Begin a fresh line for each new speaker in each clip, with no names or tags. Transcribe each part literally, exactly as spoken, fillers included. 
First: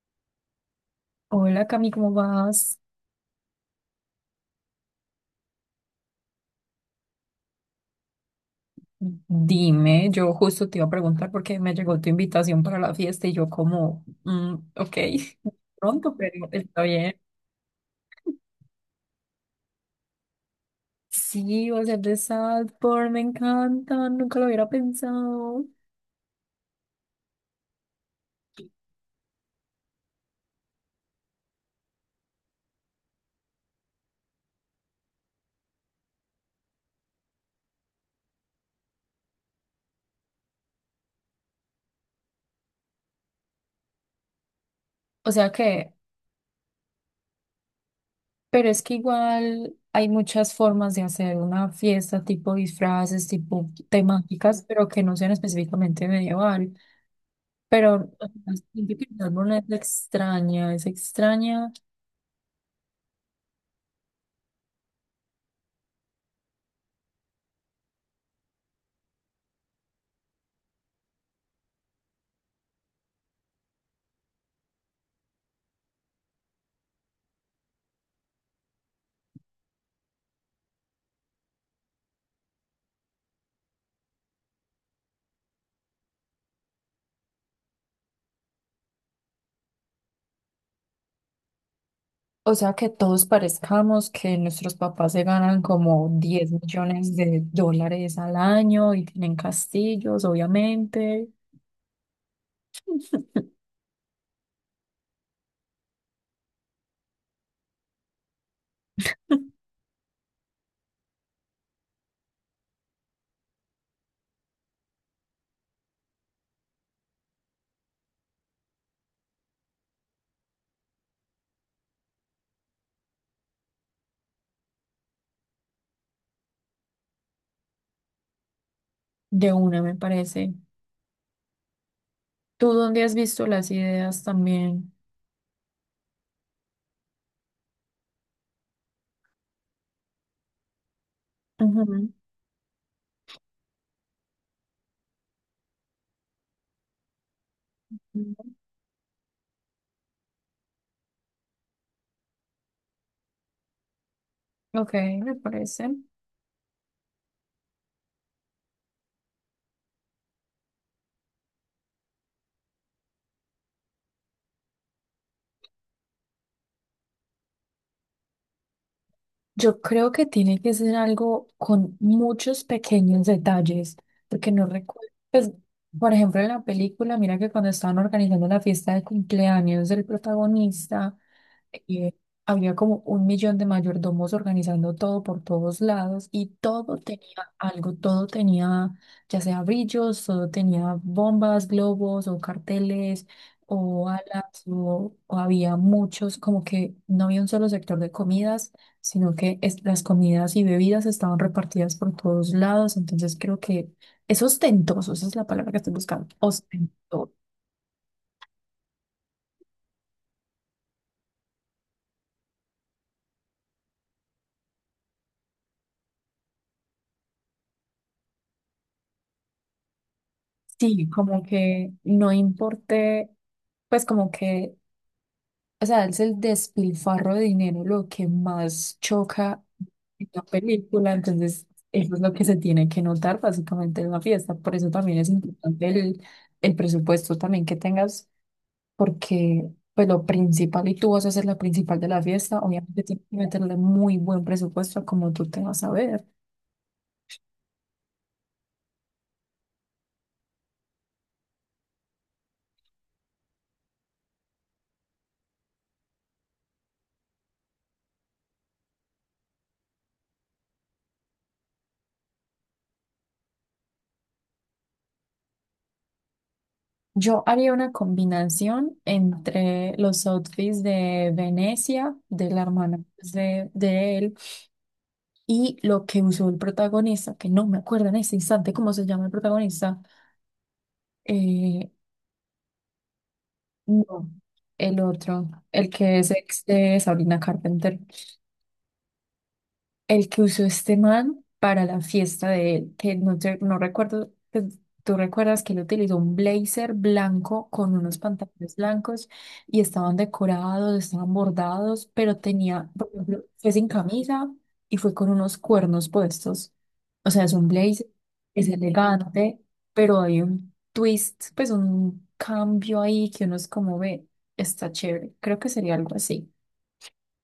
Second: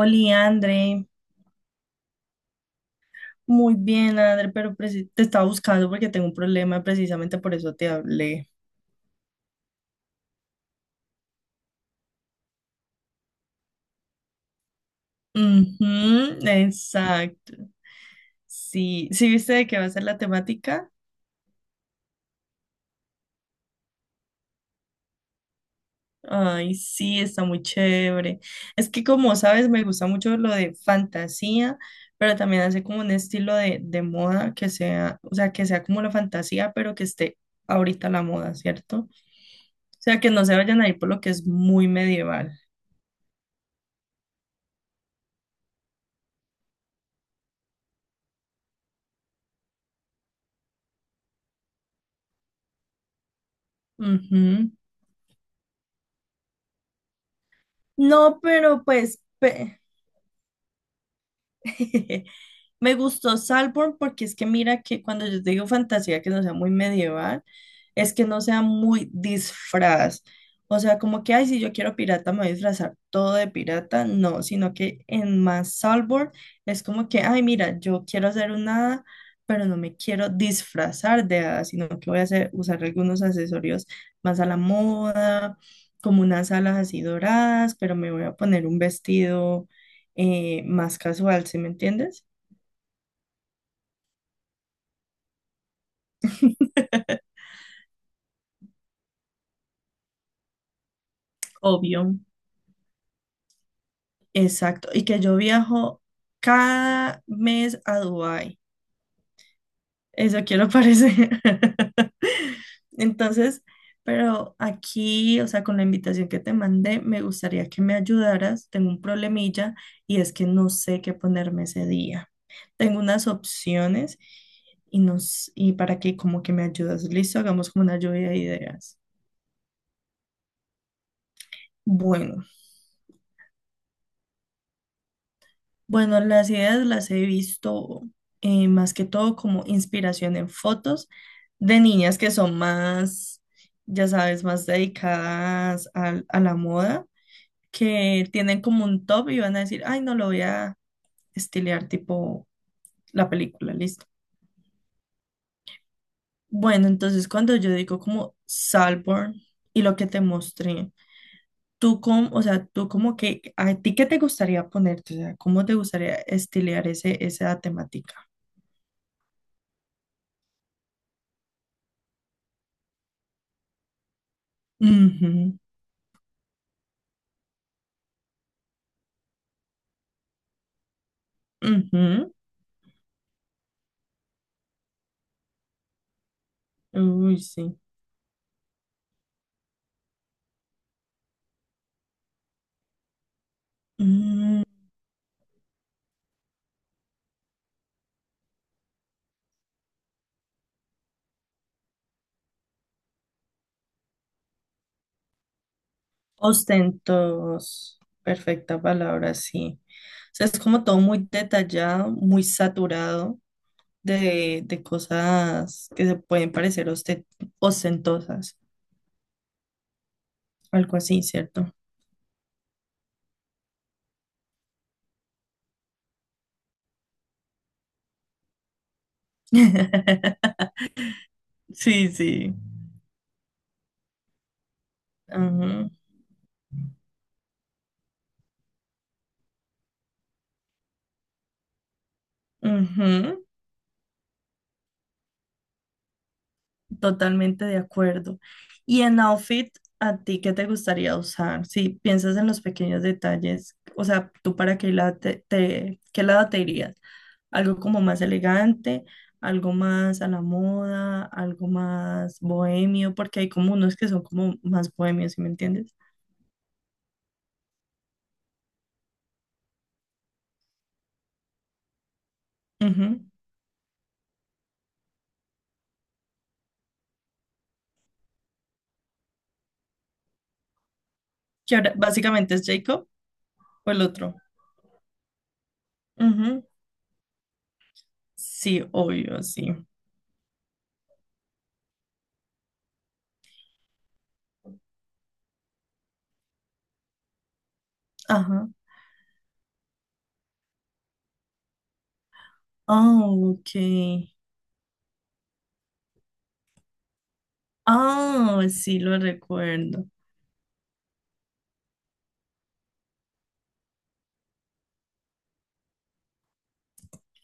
Oli, André,
Hola Cami, ¿cómo vas?
muy bien, André, pero preci- te estaba buscando porque tengo un problema, precisamente por eso te hablé.
Dime, yo justo te iba a preguntar porque me llegó tu invitación para la fiesta y yo como, mm, ok, pronto,
Ujú,
pero está bien.
exacto. Sí, ¿sí viste de qué va a ser la temática?
Sí, va a ser de Salford, me encanta, nunca lo hubiera pensado.
Ay, sí, está muy chévere. Es que como sabes, me gusta mucho lo de fantasía, pero también hace como un estilo de, de moda que sea, o sea, que sea como la fantasía, pero que esté ahorita la moda, ¿cierto? O sea, que no se vayan a ir por lo que es muy medieval.
O sea que, pero es que igual hay muchas formas de hacer una fiesta, tipo disfraces, tipo temáticas,
Ujú.
pero que no sean específicamente medieval. Pero o
No,
sea,
pero
siento que
pues,
el árbol es
pe-
extraña, es extraña.
Me gustó Salborn porque es que mira que cuando yo te digo fantasía que no sea muy medieval, es que no sea muy disfraz. O sea, como que, ay, si yo quiero pirata, me voy a disfrazar todo de pirata. No, sino que en más Salborn es como que, ay, mira, yo quiero hacer un hada, pero no me quiero disfrazar de hada, sino que voy a hacer, usar algunos accesorios más a la moda, como unas alas así doradas, pero me voy a poner un vestido eh, más casual, ¿sí me entiendes?
O sea, que todos parezcamos que nuestros papás se ganan como diez millones de dólares al año y tienen castillos, obviamente.
Obvio. Exacto. Y que yo viajo cada mes a Dubái. Eso quiero parecer. Entonces, pero aquí, o sea, con la invitación que te mandé, me gustaría que me ayudaras. Tengo un problemilla y es que no sé qué ponerme ese día. Tengo unas opciones y, nos, y para que como que me ayudas. Listo, hagamos como una lluvia de ideas.
De una me parece.
Bueno.
¿Tú dónde has visto las ideas también?
Bueno, las ideas las he visto eh, más que todo como inspiración en fotos de
Ujú.
niñas que son más, ya sabes, más dedicadas al- a, la moda, que tienen como un top y van a decir, ay, no lo voy a estilear tipo la película, listo.
Ok, me parece.
Bueno, entonces cuando yo digo como Salborn y lo que te mostré, tú como, o sea, tú como que, ¿a ti qué te gustaría ponerte? O sea, ¿cómo te gustaría estilear ese, esa temática?
Yo creo que tiene que ser algo con muchos pequeños detalles, porque no recuerdo, pues,
Ujú.
por ejemplo, en la película, mira que cuando estaban organizando la fiesta de cumpleaños del protagonista, eh,
Ujú.
había como un millón de mayordomos organizando todo por todos lados y todo tenía
Uy, sí.
algo, todo tenía ya sea brillos, todo tenía bombas, globos o carteles o
Mm,
alas o, o había muchos, como que no había un solo sector de comidas, sino que es- las comidas y bebidas estaban repartidas por todos lados, entonces creo que es ostentoso, esa es la palabra que estoy buscando, ostentoso.
ostentos. Perfecta palabra, sí. O sea, es como todo muy detallado, muy saturado de, de cosas que se pueden parecer oste- ostentosas. Algo
Sí,
así,
como
¿cierto?
que no importe, pues como que o sea, es el despilfarro de dinero lo que más choca en la película, entonces
Sí,
eso es lo que
sí.
se tiene que notar básicamente en la fiesta. Por eso también es importante
Ujú,
el, el presupuesto también que tengas, porque pues lo principal y tú vas a ser la principal de la fiesta, obviamente tienes que
ujú.
meterle muy buen presupuesto a como tú te vas a ver.
Totalmente de acuerdo. Y en outfit, ¿a ti qué te gustaría usar? Si piensas en los pequeños detalles, o sea, ¿tú para qué lado te, te- qué lado te irías? ¿Algo como más elegante, algo más a la moda, algo más bohemio? Porque hay como unos que son como más bohemios, ¿sí me entiendes?
Yo haría una combinación entre los outfits de Venecia, de la hermana
Ujú.
pues, de, de él. Y lo que usó el protagonista, que no me acuerdo en ese instante cómo se llama el protagonista,
Que
eh,
ahora básicamente es Jacob o el
no,
otro.
el otro, el que es ex
Ujú.
de Sabrina Carpenter.
Sí, obvio, sí.
El que usó este man para la fiesta de él, que no, te- no recuerdo, pues, tú recuerdas que él utilizó un blazer blanco con unos
Ajá.
pantalones blancos y estaban decorados, estaban bordados, pero tenía, por
Ah,
ejemplo, fue
ok.
sin camisa y fue con unos cuernos puestos. O sea, es un blazer,
Ah,
es
sí, lo
elegante,
recuerdo.
pero hay un twist, pues un cambio ahí que uno es como ve, está chévere. Creo que sería algo así.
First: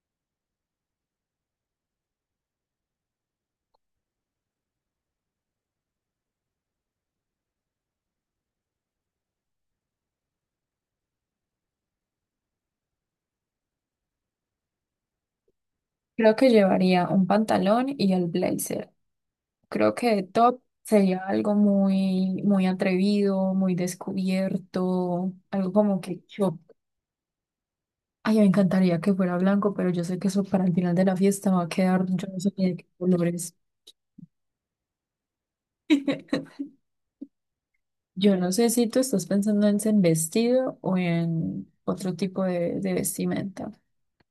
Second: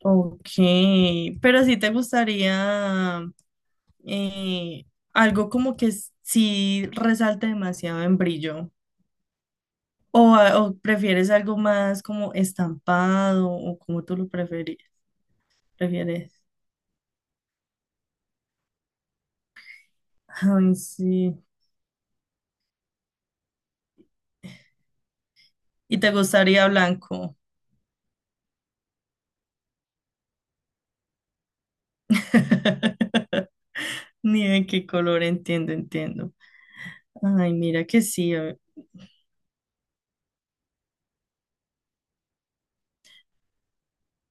Ok, pero si te gustaría eh, algo como que s- sí resalte demasiado en brillo, o, a- o prefieres algo más como estampado, o como tú lo preferi-
Creo
prefieres.
que llevaría un pantalón y el blazer. Creo que top
Ay,
sería
sí.
algo muy, muy atrevido, muy descubierto, algo
Y
como
te
que yo,
gustaría blanco.
ay, me encantaría que fuera blanco, pero yo sé que eso para el final de la fiesta va a quedar, yo no sé ni de qué colores.
Ni de qué color, entiendo, entiendo. Ay, mira que sí.
Yo no
eh.
sé si tú estás pensando en en vestido o en otro tipo de, de vestimenta.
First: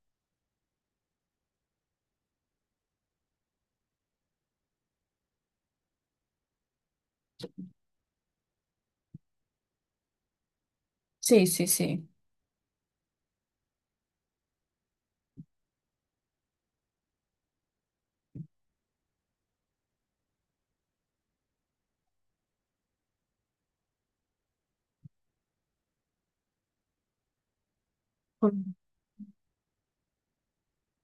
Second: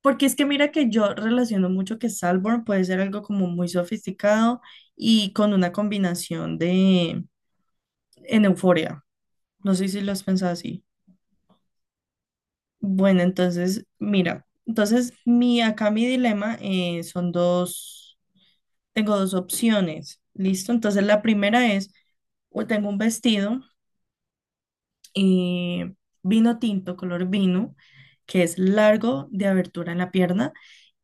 Porque es que mira que yo relaciono mucho que Salborn puede ser algo como muy sofisticado y con una combinación de, en Euforia. No sé si lo has pensado así.
Sí, sí, sí.
Bueno, entonces, mira, entonces mi acá mi dilema eh, son dos, tengo dos opciones, ¿listo? Entonces la primera es, o tengo un vestido eh, vino tinto, color vino, que es
Ujú.
largo de abertura en la pierna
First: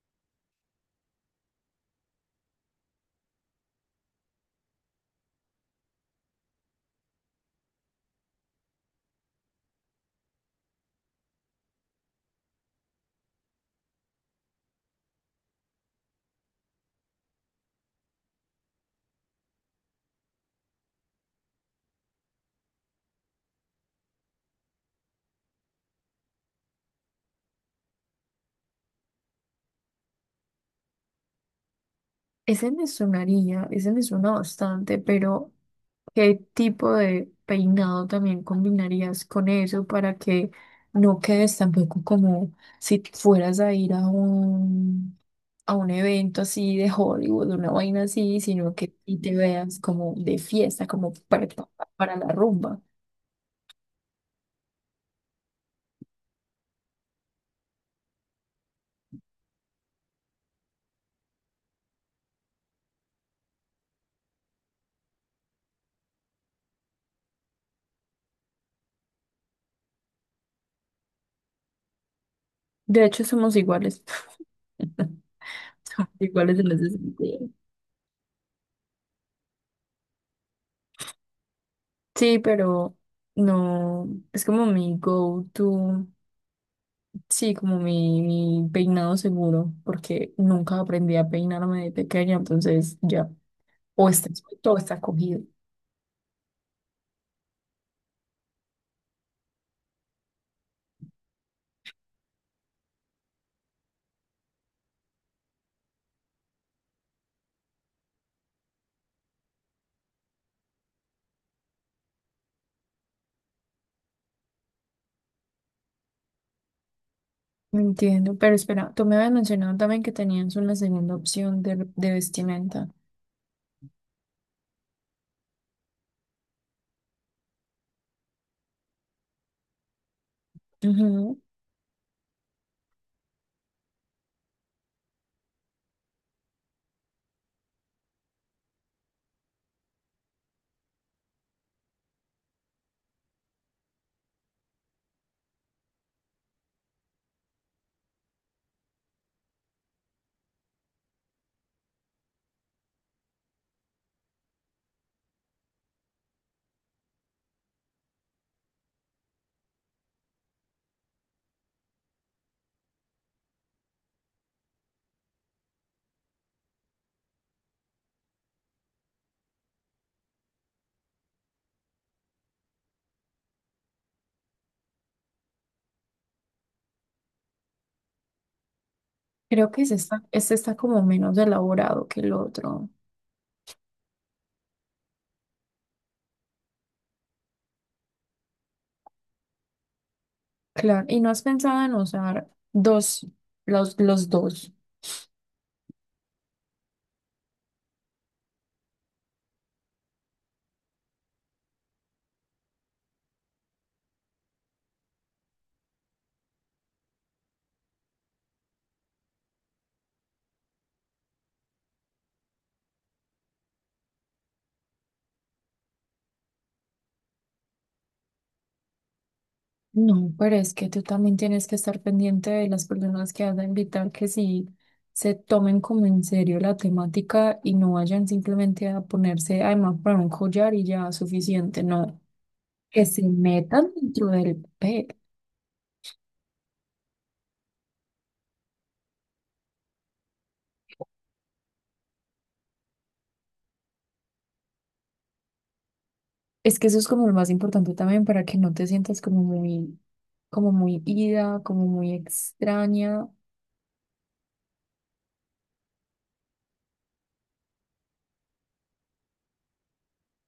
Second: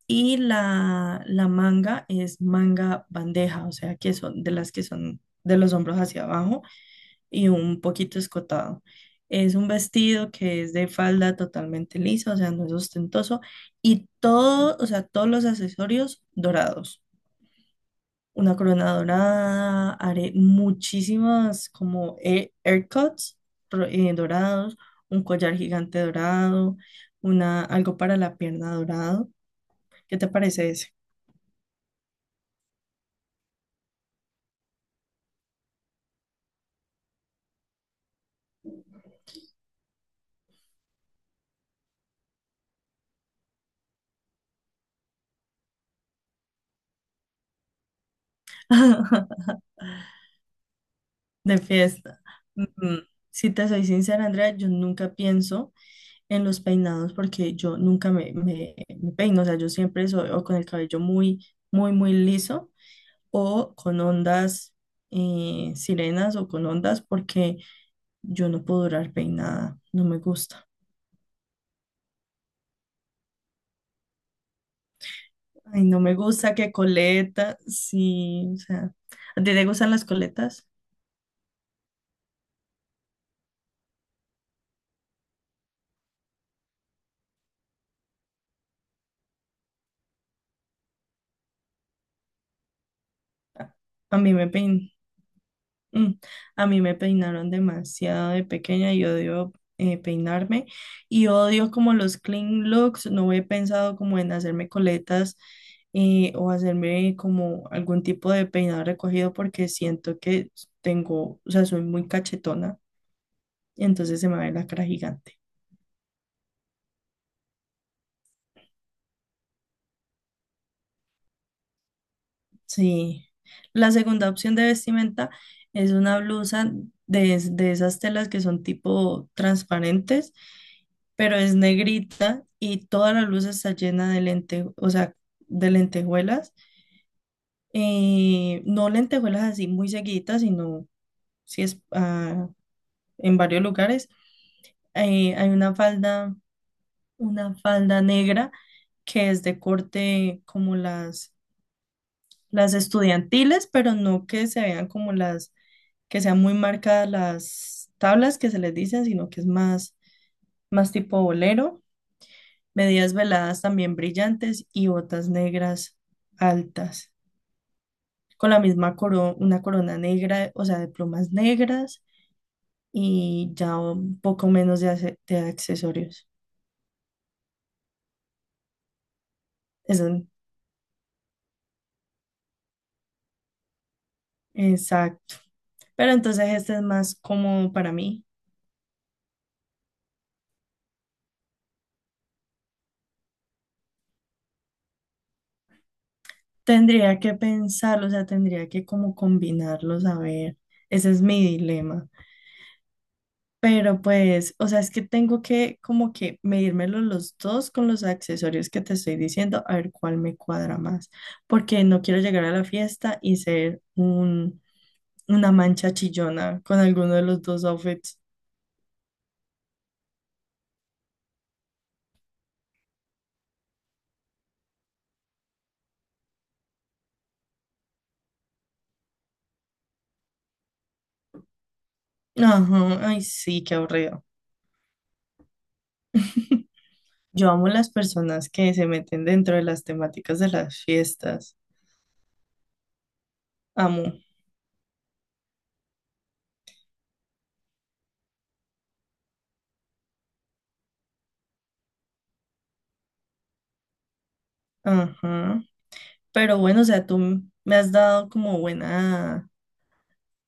y la, la manga es manga bandeja, o sea, que son de las que son de los hombros hacia abajo y un poquito escotado. Es un vestido que es de falda totalmente lisa, o sea, no es ostentoso, y todo, o sea, todos los accesorios dorados. Una corona dorada, haré muchísimas como air- aircuts ro- eh, dorados, un collar gigante dorado, una, algo para la pierna dorado. ¿Qué te parece ese?
Ese me sonaría, ese me suena bastante, pero ¿qué tipo de peinado también combinarías con eso para que no quedes tampoco como si fueras a ir a un, a un evento así de Hollywood, una vaina así, sino que y te veas como de fiesta, como
De
preparada para
fiesta.
la
Mm,
rumba?
mm. Si te soy sincera, Andrea, yo nunca pienso. en los peinados porque yo nunca me, me, me peino, o sea, yo siempre soy o con el cabello muy, muy, muy liso o con ondas eh, sirenas o con ondas porque yo no puedo durar peinada, no me gusta.
De hecho, somos iguales.
Ay, no
Somos
me gusta
iguales en
que
ese sentido.
coleta, sí, o sea, ¿a ti te gustan las coletas?
Sí, pero no, es como mi go-to, sí, como mi, mi peinado seguro, porque nunca aprendí a peinarme de pequeña, entonces ya,
A
o
a mí
está
me pein
suelto o está cogido.
Mm, A mí me peinaron demasiado de pequeña y odio eh, peinarme y odio como los clean looks. No he pensado como en hacerme coletas eh, o hacerme como algún tipo de peinado recogido porque siento que tengo, o sea, soy muy cachetona y entonces se me ve la cara gigante.
Entiendo, pero espera, tú me habías mencionado también que tenías una segunda opción de, de vestimenta.
Sí, la segunda opción de vestimenta es una blusa de, es- de esas telas que son tipo transparentes, pero
Ujú.
es negrita y toda la blusa está llena de lente, o sea, de lentejuelas. eh, no lentejuelas así muy seguiditas, sino si es ah, en varios lugares. Eh, hay una falda, una falda negra que es de corte como las las estudiantiles, pero no que se vean como las, que sean muy marcadas las tablas que se les dicen, sino que es más, más tipo bolero, medias veladas también brillantes y botas negras altas, con la misma corona, una corona negra, o sea, de plumas negras y ya un poco menos de, ace- de accesorios.
Creo que este
Eso,
está, este está como menos elaborado que el otro.
exacto. Pero entonces este es más como para mí.
Claro, y no has pensado en usar dos, los, los dos.
Tendría que pensarlo, o sea, tendría que como combinarlos, a ver, ese es mi dilema. Pero pues, o sea, es que tengo que como que medírmelo los dos con los accesorios que te estoy diciendo, a ver cuál me cuadra más, porque no quiero llegar a la fiesta y ser un, una mancha chillona con alguno de los dos outfits.
No, pero es que tú también tienes que estar pendiente de las personas que vas a invitar, que sí se tomen como en serio la temática y no vayan simplemente a ponerse, además, para un collar y ya suficiente, no,
Ajá,
que
ay,
se
sí, qué
metan
aburrido.
dentro del pe.
Yo amo las personas que se meten dentro de las temáticas de las fiestas. Amo.
Es que eso es como lo más importante también para que no te sientas como muy, como muy ida, como muy extraña.
Ajá. Pero bueno, o sea, tú m- me has dado como buena,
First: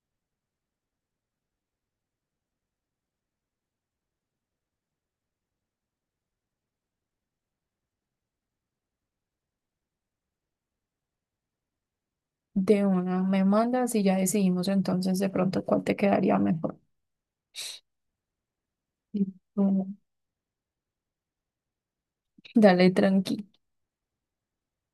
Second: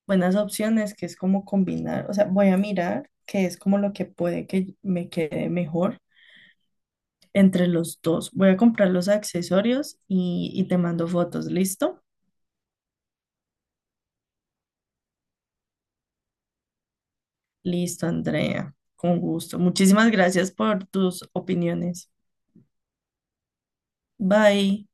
buenas opciones, que es como combinar, o sea, voy a mirar que es como lo que puede que me quede mejor entre los dos. Voy a comprar los accesorios y, y te mando fotos, ¿listo?
De una me mandas y ya decidimos entonces de pronto cuál te quedaría mejor.
Listo, Andrea,
Y
con gusto.
tú,
Muchísimas gracias por tus opiniones.
dale tranqui.
Bye.